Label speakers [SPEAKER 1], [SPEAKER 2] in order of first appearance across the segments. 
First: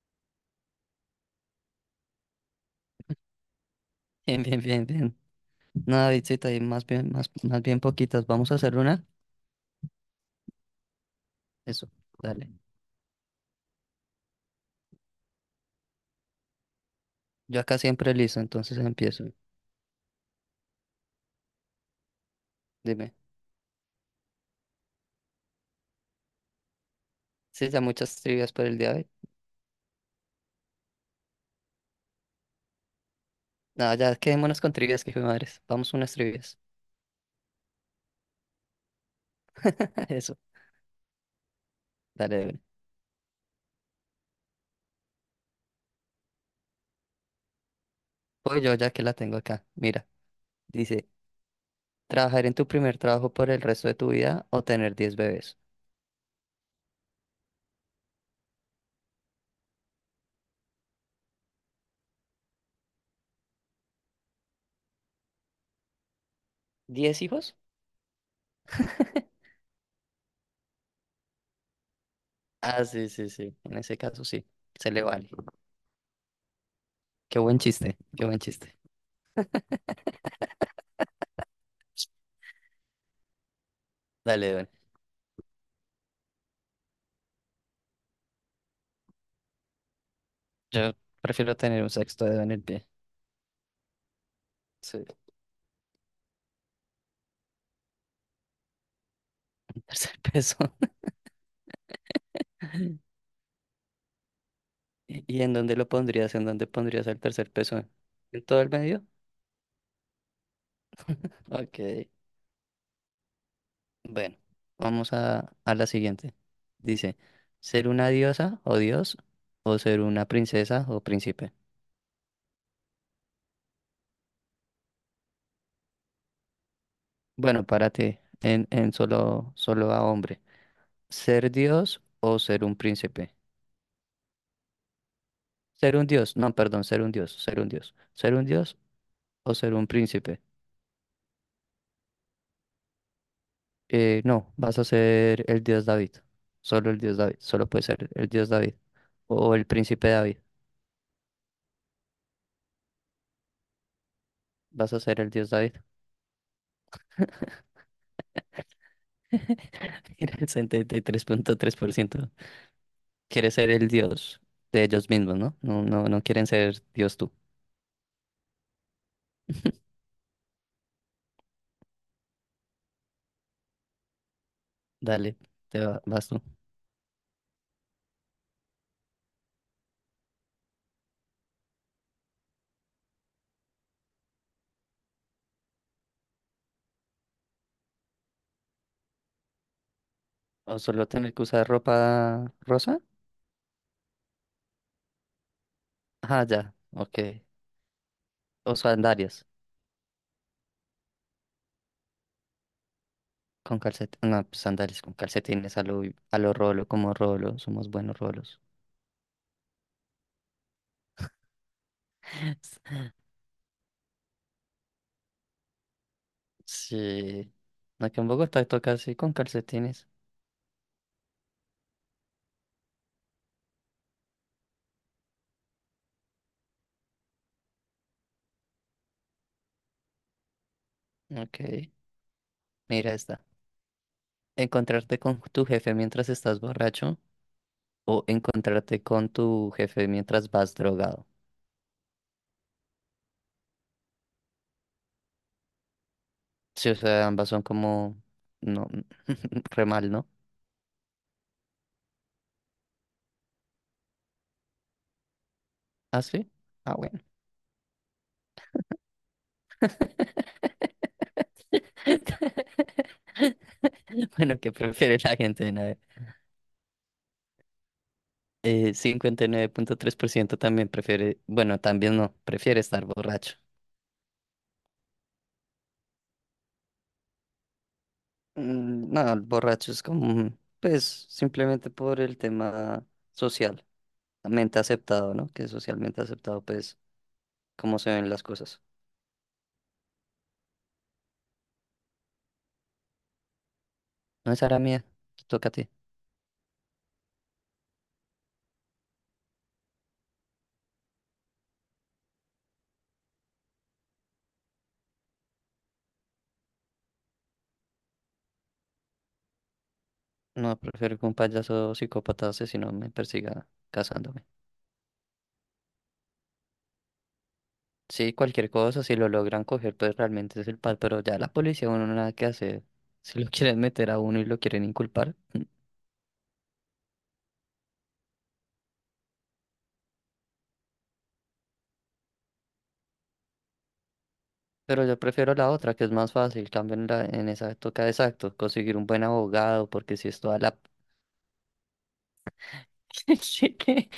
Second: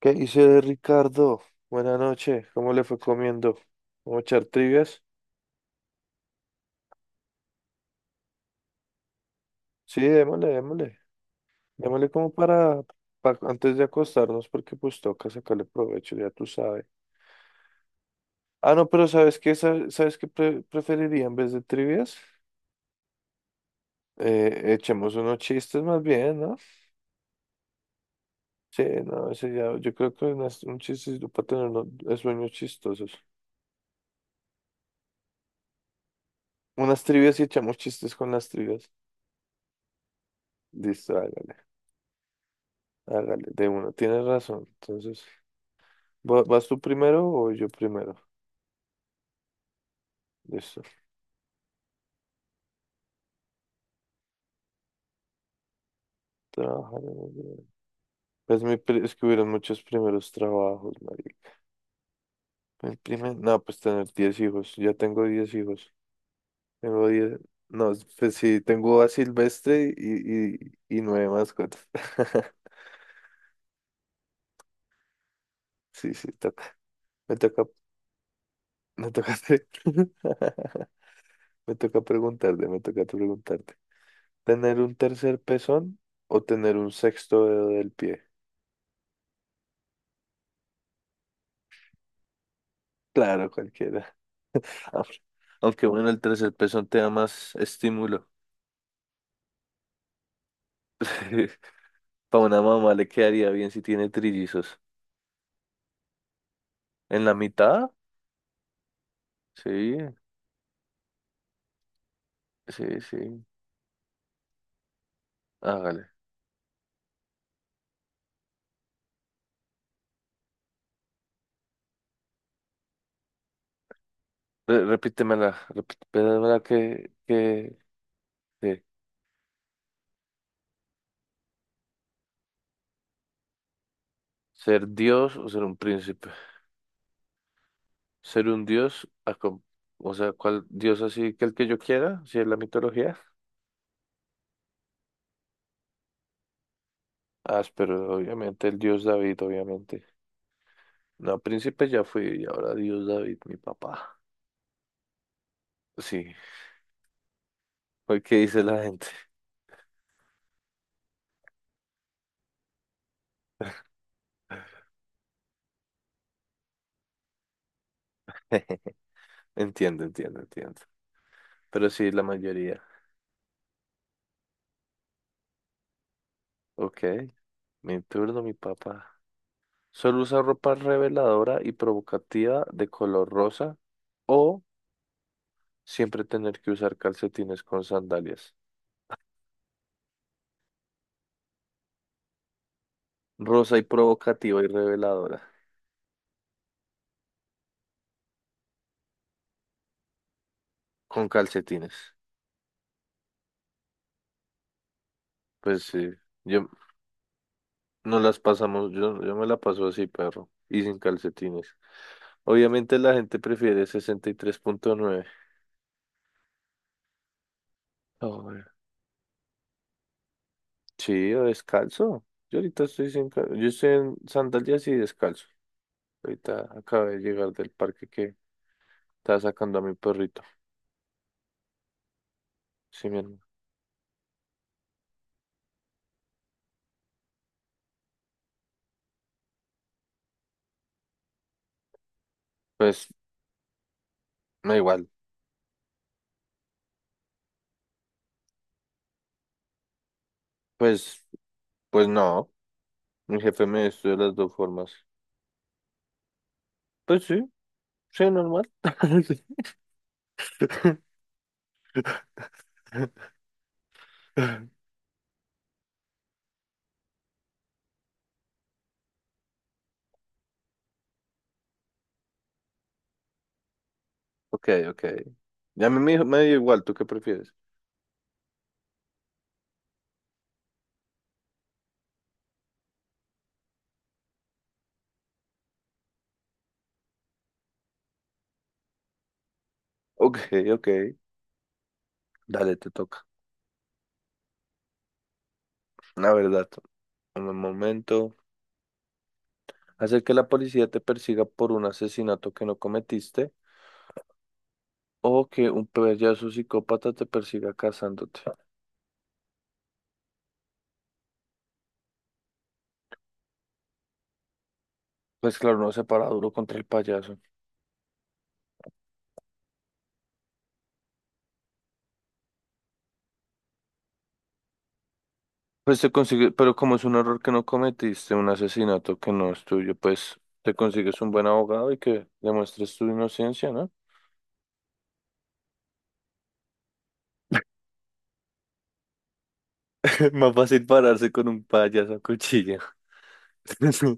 [SPEAKER 1] ¿Qué dice Ricardo? Buenas noches, ¿cómo le fue comiendo? ¿Vamos a
[SPEAKER 2] Bien,
[SPEAKER 1] echar
[SPEAKER 2] bien, bien,
[SPEAKER 1] trivias?
[SPEAKER 2] bien. Nada Davidcita, y más bien poquitas. ¿Vamos a hacer una?
[SPEAKER 1] Sí, démosle, démosle.
[SPEAKER 2] Eso,
[SPEAKER 1] Démosle como
[SPEAKER 2] dale.
[SPEAKER 1] para, antes de acostarnos, porque pues toca sacarle provecho, ya tú sabes.
[SPEAKER 2] Yo acá siempre listo,
[SPEAKER 1] Ah,
[SPEAKER 2] entonces
[SPEAKER 1] no, pero
[SPEAKER 2] empiezo.
[SPEAKER 1] ¿sabes qué? ¿Sabes qué preferiría en vez de trivias?
[SPEAKER 2] Dime.
[SPEAKER 1] Echemos unos chistes más bien, ¿no?
[SPEAKER 2] Sí, ya muchas trivias por el
[SPEAKER 1] Sí,
[SPEAKER 2] día de
[SPEAKER 1] no,
[SPEAKER 2] hoy.
[SPEAKER 1] ese ya, yo creo que un chiste para tener unos sueños chistosos.
[SPEAKER 2] No, ya quedémonos con trivias, que hijo de madres. Vamos unas trivias.
[SPEAKER 1] Unas trivias y echamos chistes con las trivias.
[SPEAKER 2] Eso,
[SPEAKER 1] Listo, hágale,
[SPEAKER 2] dale, dale.
[SPEAKER 1] hágale, de uno, tienes razón, entonces. ¿Vas tú primero o yo primero?
[SPEAKER 2] Voy yo ya que la tengo acá. Mira,
[SPEAKER 1] Listo.
[SPEAKER 2] dice, ¿trabajar en tu primer trabajo por el resto de tu vida o tener 10 bebés?
[SPEAKER 1] Trabajar en gobierno. Pues es que hubieron muchos primeros trabajos, marica. El primer... No, pues tener 10 hijos. Ya tengo 10 hijos. Tengo
[SPEAKER 2] Diez
[SPEAKER 1] diez.
[SPEAKER 2] hijos?
[SPEAKER 1] No, pues sí, tengo a Silvestre y nueve mascotas.
[SPEAKER 2] Ah, sí, sí, sí. En ese caso sí, se le vale.
[SPEAKER 1] Sí, sí, toca. Me
[SPEAKER 2] Qué buen
[SPEAKER 1] toca,
[SPEAKER 2] chiste, qué buen chiste.
[SPEAKER 1] me toca hacer- Me toca preguntarte, me toca preguntarte.
[SPEAKER 2] Dale, Edwin.
[SPEAKER 1] ¿Tener un tercer pezón o tener un sexto dedo del pie?
[SPEAKER 2] Yo prefiero tener un sexto dedo en el pie.
[SPEAKER 1] Claro, cualquiera.
[SPEAKER 2] Sí,
[SPEAKER 1] Aunque bueno, el tercer pezón te da más estímulo.
[SPEAKER 2] el tercer peso.
[SPEAKER 1] Para una mamá le quedaría bien si tiene trillizos.
[SPEAKER 2] ¿Y en dónde lo pondrías? ¿En dónde pondrías el
[SPEAKER 1] ¿En la
[SPEAKER 2] tercer peso, eh?
[SPEAKER 1] mitad?
[SPEAKER 2] ¿En todo el medio?
[SPEAKER 1] Sí,
[SPEAKER 2] Ok.
[SPEAKER 1] sí, sí.
[SPEAKER 2] Bueno, vamos a la
[SPEAKER 1] Hágale.
[SPEAKER 2] siguiente. Dice, ¿ser una diosa o dios o ser una princesa o príncipe?
[SPEAKER 1] Repítemela, repítemela que,
[SPEAKER 2] Bueno,
[SPEAKER 1] que,
[SPEAKER 2] párate en,
[SPEAKER 1] que
[SPEAKER 2] en solo a hombre. ¿Ser dios o ser un príncipe?
[SPEAKER 1] ser Dios o ser un
[SPEAKER 2] Ser un
[SPEAKER 1] príncipe.
[SPEAKER 2] dios, no, perdón, ser un dios, ser un dios. ¿Ser
[SPEAKER 1] Ser
[SPEAKER 2] un
[SPEAKER 1] un
[SPEAKER 2] dios
[SPEAKER 1] Dios,
[SPEAKER 2] o
[SPEAKER 1] acom-
[SPEAKER 2] ser un
[SPEAKER 1] O sea,
[SPEAKER 2] príncipe?
[SPEAKER 1] ¿cuál Dios así que el que yo quiera? Si es la mitología.
[SPEAKER 2] No, vas a ser el dios David. Solo el dios David.
[SPEAKER 1] Ah,
[SPEAKER 2] Solo puede ser
[SPEAKER 1] pero
[SPEAKER 2] el dios
[SPEAKER 1] obviamente
[SPEAKER 2] David.
[SPEAKER 1] el Dios David,
[SPEAKER 2] O el
[SPEAKER 1] obviamente.
[SPEAKER 2] príncipe David.
[SPEAKER 1] No, príncipe ya fui y ahora Dios David, mi papá.
[SPEAKER 2] Vas a ser el dios David.
[SPEAKER 1] Sí. ¿Por qué dice la gente?
[SPEAKER 2] Mira, el 73.3%. Quiere ser el dios de ellos mismos, ¿no? No, no, no quieren ser dios tú.
[SPEAKER 1] Entiendo, entiendo, entiendo. Pero sí, la mayoría.
[SPEAKER 2] Dale, vas tú.
[SPEAKER 1] Ok, mi turno, mi papá. Solo usa ropa reveladora y provocativa de color rosa o siempre tener que usar calcetines con sandalias.
[SPEAKER 2] O solo tener que usar ropa rosa.
[SPEAKER 1] Rosa y provocativa y reveladora
[SPEAKER 2] Ah, ya, ok. O sandalias
[SPEAKER 1] con calcetines.
[SPEAKER 2] con calcetines. No, pues sandalias con calcetines
[SPEAKER 1] Pues sí,
[SPEAKER 2] a lo
[SPEAKER 1] yo
[SPEAKER 2] rolo, como rolo. Somos buenos
[SPEAKER 1] no las
[SPEAKER 2] rolos.
[SPEAKER 1] pasamos, yo me la paso así, perro, y sin calcetines. Obviamente la gente prefiere 63,9.
[SPEAKER 2] Sí. Aquí en Bogotá toca así con calcetines.
[SPEAKER 1] Sí, o descalzo. Yo ahorita estoy sin... ca- Yo estoy en sandalias y descalzo. Ahorita acabé de llegar del parque que estaba sacando a mi perrito.
[SPEAKER 2] Ok.
[SPEAKER 1] Sí,
[SPEAKER 2] Mira
[SPEAKER 1] mi hermano.
[SPEAKER 2] esta. Encontrarte con tu jefe mientras estás borracho o encontrarte con tu jefe mientras vas drogado.
[SPEAKER 1] Pues, no igual.
[SPEAKER 2] Sí, o sea, ambas son como... No, re mal, ¿no?
[SPEAKER 1] Pues, pues no. Mi jefe me estudió de las dos formas.
[SPEAKER 2] ¿Ah, sí? Ah, bueno.
[SPEAKER 1] Pues sí, sí, normal. Sí.
[SPEAKER 2] Bueno, ¿qué prefiere la gente? A ver, 59.3% también prefiere... Bueno, también no, prefiere estar borracho.
[SPEAKER 1] Ok, ok. Ya a mí me dio igual, ¿tú qué prefieres?
[SPEAKER 2] No, el borracho es como... Pues, simplemente por el tema social mente aceptado, ¿no? Que es socialmente aceptado, pues, cómo se ven las cosas.
[SPEAKER 1] Ok, ok. Dale, te toca.
[SPEAKER 2] No es la mía, te toca a ti.
[SPEAKER 1] La verdad, en un momento. Hacer que la policía te persiga por un asesinato que no cometiste. O que un payaso psicópata te persiga cazándote.
[SPEAKER 2] No, prefiero que un payaso psicópata asesino me persiga casándome.
[SPEAKER 1] Pues claro, no se para duro contra el payaso.
[SPEAKER 2] Sí, cualquier cosa, si lo logran coger, pues realmente es el pal, pero ya la policía uno nada que hacer. Si lo quieren meter a uno y lo quieren inculpar.
[SPEAKER 1] Pues te consigue, pero como es un error que no cometiste, un asesinato que no es tuyo, pues te consigues un buen abogado y que demuestres tu inocencia, ¿no?
[SPEAKER 2] Pero yo prefiero la otra, que es más fácil. Cambio en, la, en esa toca exacto, conseguir un buen abogado, porque si es
[SPEAKER 1] más
[SPEAKER 2] toda la...
[SPEAKER 1] fácil pararse con un payaso a cuchillo.
[SPEAKER 2] qué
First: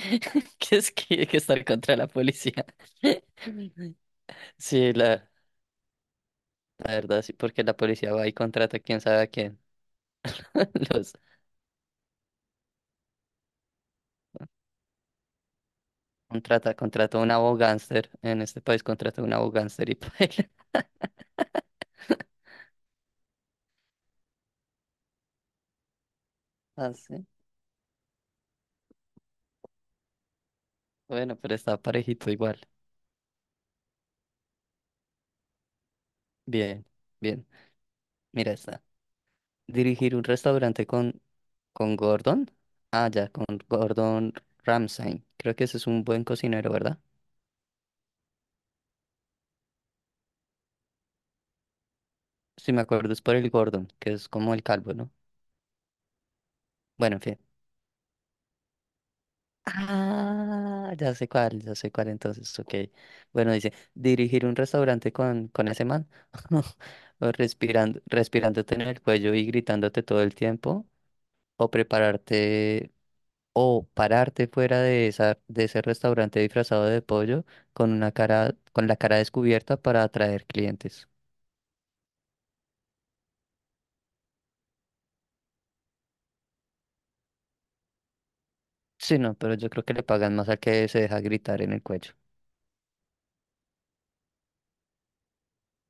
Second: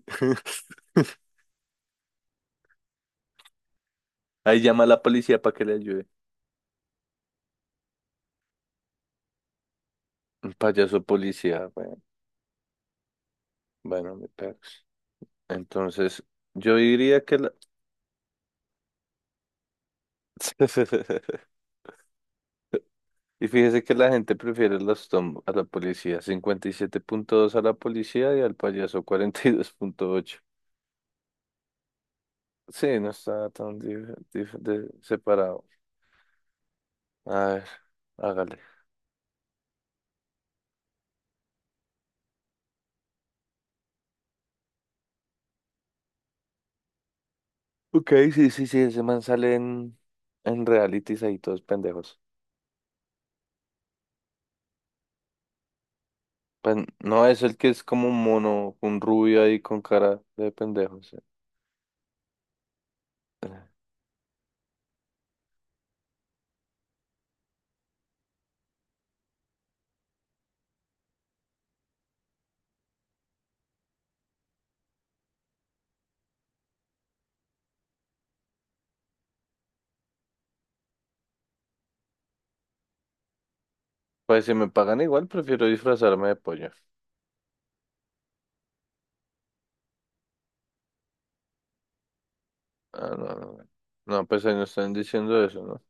[SPEAKER 2] que es que estar contra la policía.
[SPEAKER 1] Ahí llama a
[SPEAKER 2] Sí,
[SPEAKER 1] la
[SPEAKER 2] la,
[SPEAKER 1] policía para que le ayude.
[SPEAKER 2] La verdad, sí, porque la policía va y contrata quién sabe a quién.
[SPEAKER 1] Un payaso
[SPEAKER 2] Los
[SPEAKER 1] policía, bueno, bueno, mi perro. Entonces,
[SPEAKER 2] contrata,
[SPEAKER 1] yo
[SPEAKER 2] contrata
[SPEAKER 1] diría
[SPEAKER 2] un
[SPEAKER 1] que la...
[SPEAKER 2] abogánster. En este país contrata un abogánster y paila.
[SPEAKER 1] Y fíjese que la gente prefiere las Tom a la policía, cincuenta y
[SPEAKER 2] Ah,
[SPEAKER 1] siete
[SPEAKER 2] sí.
[SPEAKER 1] punto dos a la policía y al payaso 42,8.
[SPEAKER 2] Bueno, pero está parejito igual.
[SPEAKER 1] Sí, no está tan separado.
[SPEAKER 2] Bien,
[SPEAKER 1] A
[SPEAKER 2] bien.
[SPEAKER 1] ver,
[SPEAKER 2] Mira
[SPEAKER 1] hágale.
[SPEAKER 2] esta. Dirigir un restaurante con Gordon. Ah, ya, con Gordon Ramsay. Creo que ese es un buen cocinero, ¿verdad?
[SPEAKER 1] Ok, sí, sí, sí, ese man sale en, realities ahí todos pendejos.
[SPEAKER 2] Si me acuerdo, es por el Gordon, que es como el calvo, ¿no?
[SPEAKER 1] Pues
[SPEAKER 2] Bueno, en
[SPEAKER 1] no
[SPEAKER 2] fin.
[SPEAKER 1] es el que es como un mono, un rubio ahí con cara de
[SPEAKER 2] Ah,
[SPEAKER 1] pendejos. Sí.
[SPEAKER 2] ya sé cuál entonces, ok. Bueno, dice, dirigir un restaurante con ese man, o respirándote en el cuello y gritándote todo el tiempo, o prepararte, o pararte fuera de ese restaurante disfrazado de pollo con la cara descubierta para atraer clientes.
[SPEAKER 1] Pues si me pagan igual, prefiero disfrazarme de pollo.
[SPEAKER 2] Sí, no, pero yo creo que le pagan más al que se deja gritar en el cuello.
[SPEAKER 1] Ah, no, no, no. No, pues ahí no están diciendo eso, ¿no?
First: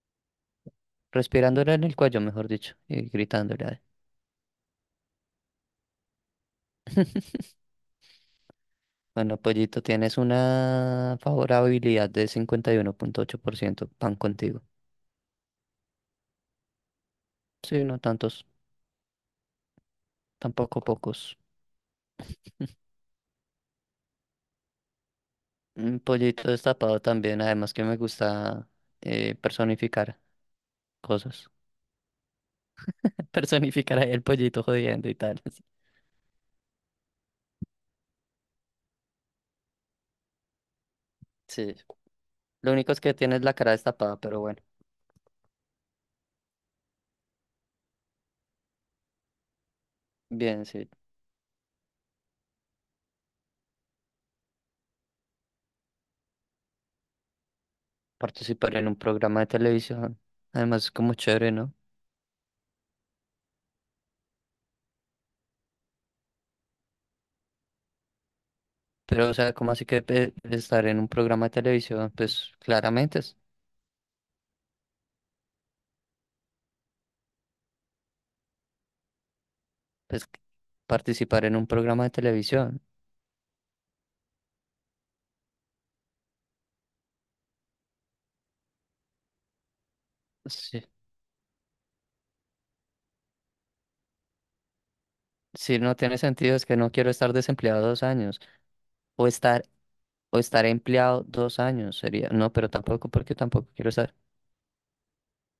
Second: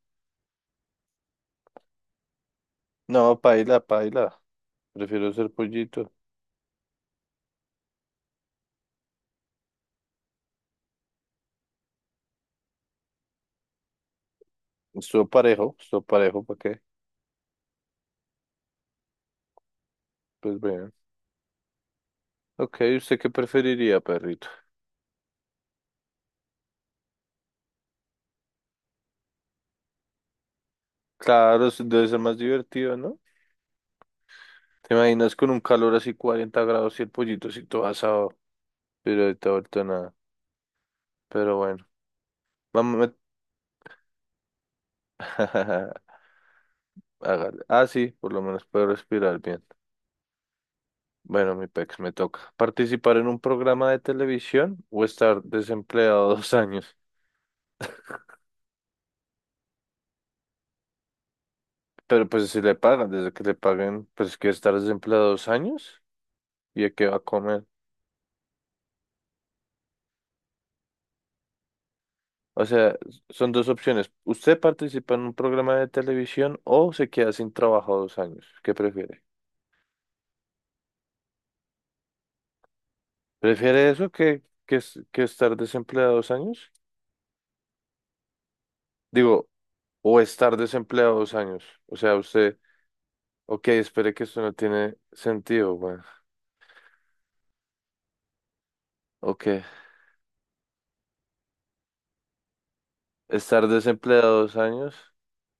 [SPEAKER 2] Respirándole en el cuello, mejor dicho, y
[SPEAKER 1] No, paila,
[SPEAKER 2] gritándole.
[SPEAKER 1] paila. Prefiero ser pollito.
[SPEAKER 2] Bueno, Pollito, tienes una favorabilidad de 51.8% Pan contigo.
[SPEAKER 1] Estuvo parejo, ¿para qué?
[SPEAKER 2] Sí, no tantos,
[SPEAKER 1] Pues
[SPEAKER 2] tampoco
[SPEAKER 1] vean.
[SPEAKER 2] pocos.
[SPEAKER 1] Ok, ¿usted qué preferiría, perrito?
[SPEAKER 2] Un pollito destapado también, además que me gusta personificar cosas.
[SPEAKER 1] Claro, debe ser más divertido, ¿no?
[SPEAKER 2] Personificar ahí el pollito
[SPEAKER 1] ¿Te
[SPEAKER 2] jodiendo y
[SPEAKER 1] imaginas
[SPEAKER 2] tal.
[SPEAKER 1] con un calor así 40 grados y el pollito así todo asado? Pero ahorita, ahorita nada. Pero
[SPEAKER 2] Sí,
[SPEAKER 1] bueno,
[SPEAKER 2] lo único
[SPEAKER 1] vamos
[SPEAKER 2] es que tienes la cara destapada, pero bueno,
[SPEAKER 1] a... Hágale. Ah, sí, por lo menos puedo respirar bien.
[SPEAKER 2] bien, sí.
[SPEAKER 1] Bueno, mi pex, me toca. ¿Participar en un programa de televisión o estar desempleado 2 años?
[SPEAKER 2] Participar en un programa de televisión, además es como chévere, ¿no?
[SPEAKER 1] Pero pues si le pagan, desde que le paguen, pues que estar desempleado 2 años. ¿Y a qué va a comer?
[SPEAKER 2] Pero, o sea, como así que Estar en un programa de televisión? Pues
[SPEAKER 1] O sea,
[SPEAKER 2] claramente. Es,
[SPEAKER 1] son dos opciones. Usted participa en un programa de televisión o se queda sin trabajo 2 años. ¿Qué prefiere?
[SPEAKER 2] pues, participar en un programa de televisión.
[SPEAKER 1] ¿Prefiere eso que estar desempleado 2 años? Digo, o estar
[SPEAKER 2] Sí.
[SPEAKER 1] desempleado 2 años. O sea, usted, ok, espere que esto no tiene sentido,
[SPEAKER 2] Si no
[SPEAKER 1] bueno.
[SPEAKER 2] tiene sentido, es que no quiero estar desempleado 2 años o
[SPEAKER 1] Ok,
[SPEAKER 2] estar, o estar empleado 2 años sería, no, pero tampoco, porque
[SPEAKER 1] estar
[SPEAKER 2] tampoco quiero estar,
[SPEAKER 1] desempleado 2 años.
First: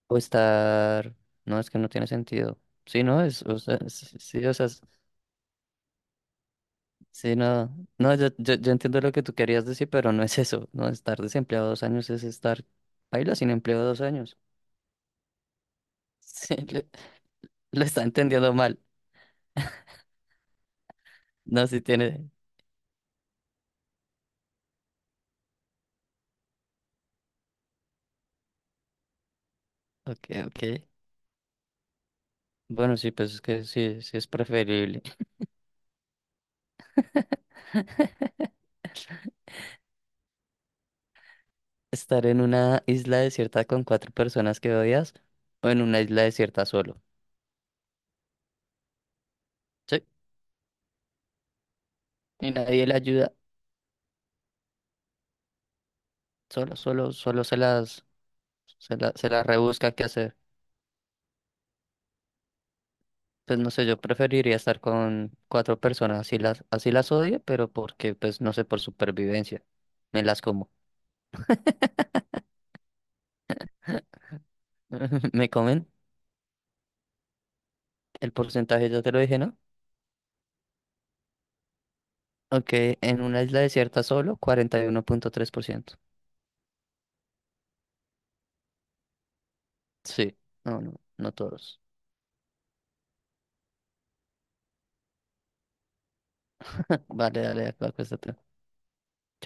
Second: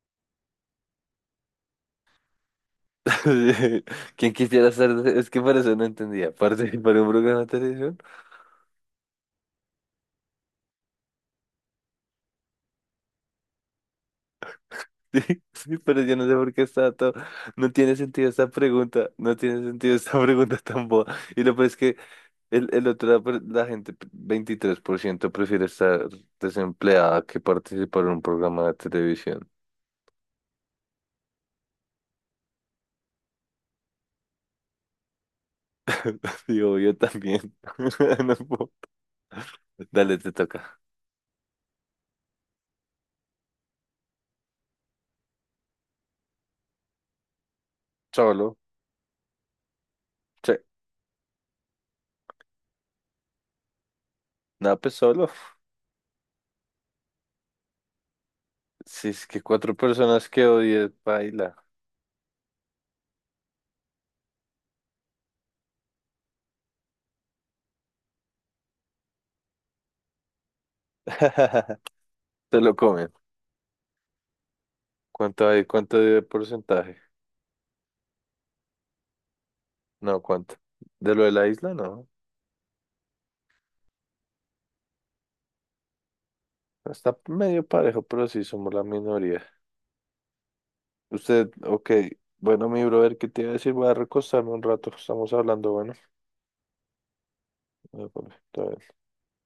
[SPEAKER 2] o estar, no, es que no tiene sentido. Sí, no, es, o sea, s-
[SPEAKER 1] ¿Quién
[SPEAKER 2] sí, o sea,
[SPEAKER 1] quisiera
[SPEAKER 2] s-
[SPEAKER 1] estar? Es que por eso no entendía. ¿Participar en un
[SPEAKER 2] sí,
[SPEAKER 1] programa de
[SPEAKER 2] no,
[SPEAKER 1] televisión?
[SPEAKER 2] no, yo entiendo lo que tú querías decir, pero no es eso, no, estar desempleado dos años es estar, baila sin empleo 2 años.
[SPEAKER 1] Sí, sí, pero yo no sé por
[SPEAKER 2] Sí,
[SPEAKER 1] qué
[SPEAKER 2] lo,
[SPEAKER 1] está todo. No
[SPEAKER 2] lo
[SPEAKER 1] tiene
[SPEAKER 2] está
[SPEAKER 1] sentido esta
[SPEAKER 2] entendiendo mal,
[SPEAKER 1] pregunta. No tiene sentido esta pregunta tan boba. Y lo peor
[SPEAKER 2] no,
[SPEAKER 1] es
[SPEAKER 2] si
[SPEAKER 1] que
[SPEAKER 2] tiene,
[SPEAKER 1] el otro, la, la gente, 23% prefiere estar desempleada que participar en un programa de televisión.
[SPEAKER 2] ok, ok. Bueno, sí, pues es que sí, sí es preferible.
[SPEAKER 1] Digo, yo también. No puedo. Dale, te toca.
[SPEAKER 2] Estar en una isla desierta con cuatro personas que odias o en una isla desierta solo.
[SPEAKER 1] Solo.
[SPEAKER 2] Sí,
[SPEAKER 1] Sí.
[SPEAKER 2] y nadie le ayuda,
[SPEAKER 1] No, pues solo.
[SPEAKER 2] solo, solo, solo se las, se
[SPEAKER 1] Si
[SPEAKER 2] la,
[SPEAKER 1] es
[SPEAKER 2] se
[SPEAKER 1] que
[SPEAKER 2] las
[SPEAKER 1] cuatro
[SPEAKER 2] rebusca qué
[SPEAKER 1] personas
[SPEAKER 2] hacer.
[SPEAKER 1] que odies, baila.
[SPEAKER 2] Pues no sé, yo preferiría estar con cuatro personas, así las odio, pero porque, pues no sé, por supervivencia, me las como.
[SPEAKER 1] Te lo comen. ¿Cuánto
[SPEAKER 2] Me
[SPEAKER 1] hay?
[SPEAKER 2] comen,
[SPEAKER 1] ¿Cuánto de porcentaje?
[SPEAKER 2] el porcentaje ya te lo dije, ¿no?
[SPEAKER 1] No, ¿cuánto? ¿De lo de la isla? No.
[SPEAKER 2] Ok, en una isla desierta solo, 41.3%.
[SPEAKER 1] Está medio parejo, pero sí somos la minoría.
[SPEAKER 2] Sí, no, no, no
[SPEAKER 1] Usted,
[SPEAKER 2] todos.
[SPEAKER 1] ok. Bueno, mi brother, ¿qué te iba a decir? Voy a recostarme un rato. Estamos hablando, bueno.
[SPEAKER 2] Vale, dale, de acuerdo,
[SPEAKER 1] Papi,
[SPEAKER 2] acuéstate.
[SPEAKER 1] todo bien.
[SPEAKER 2] Chao.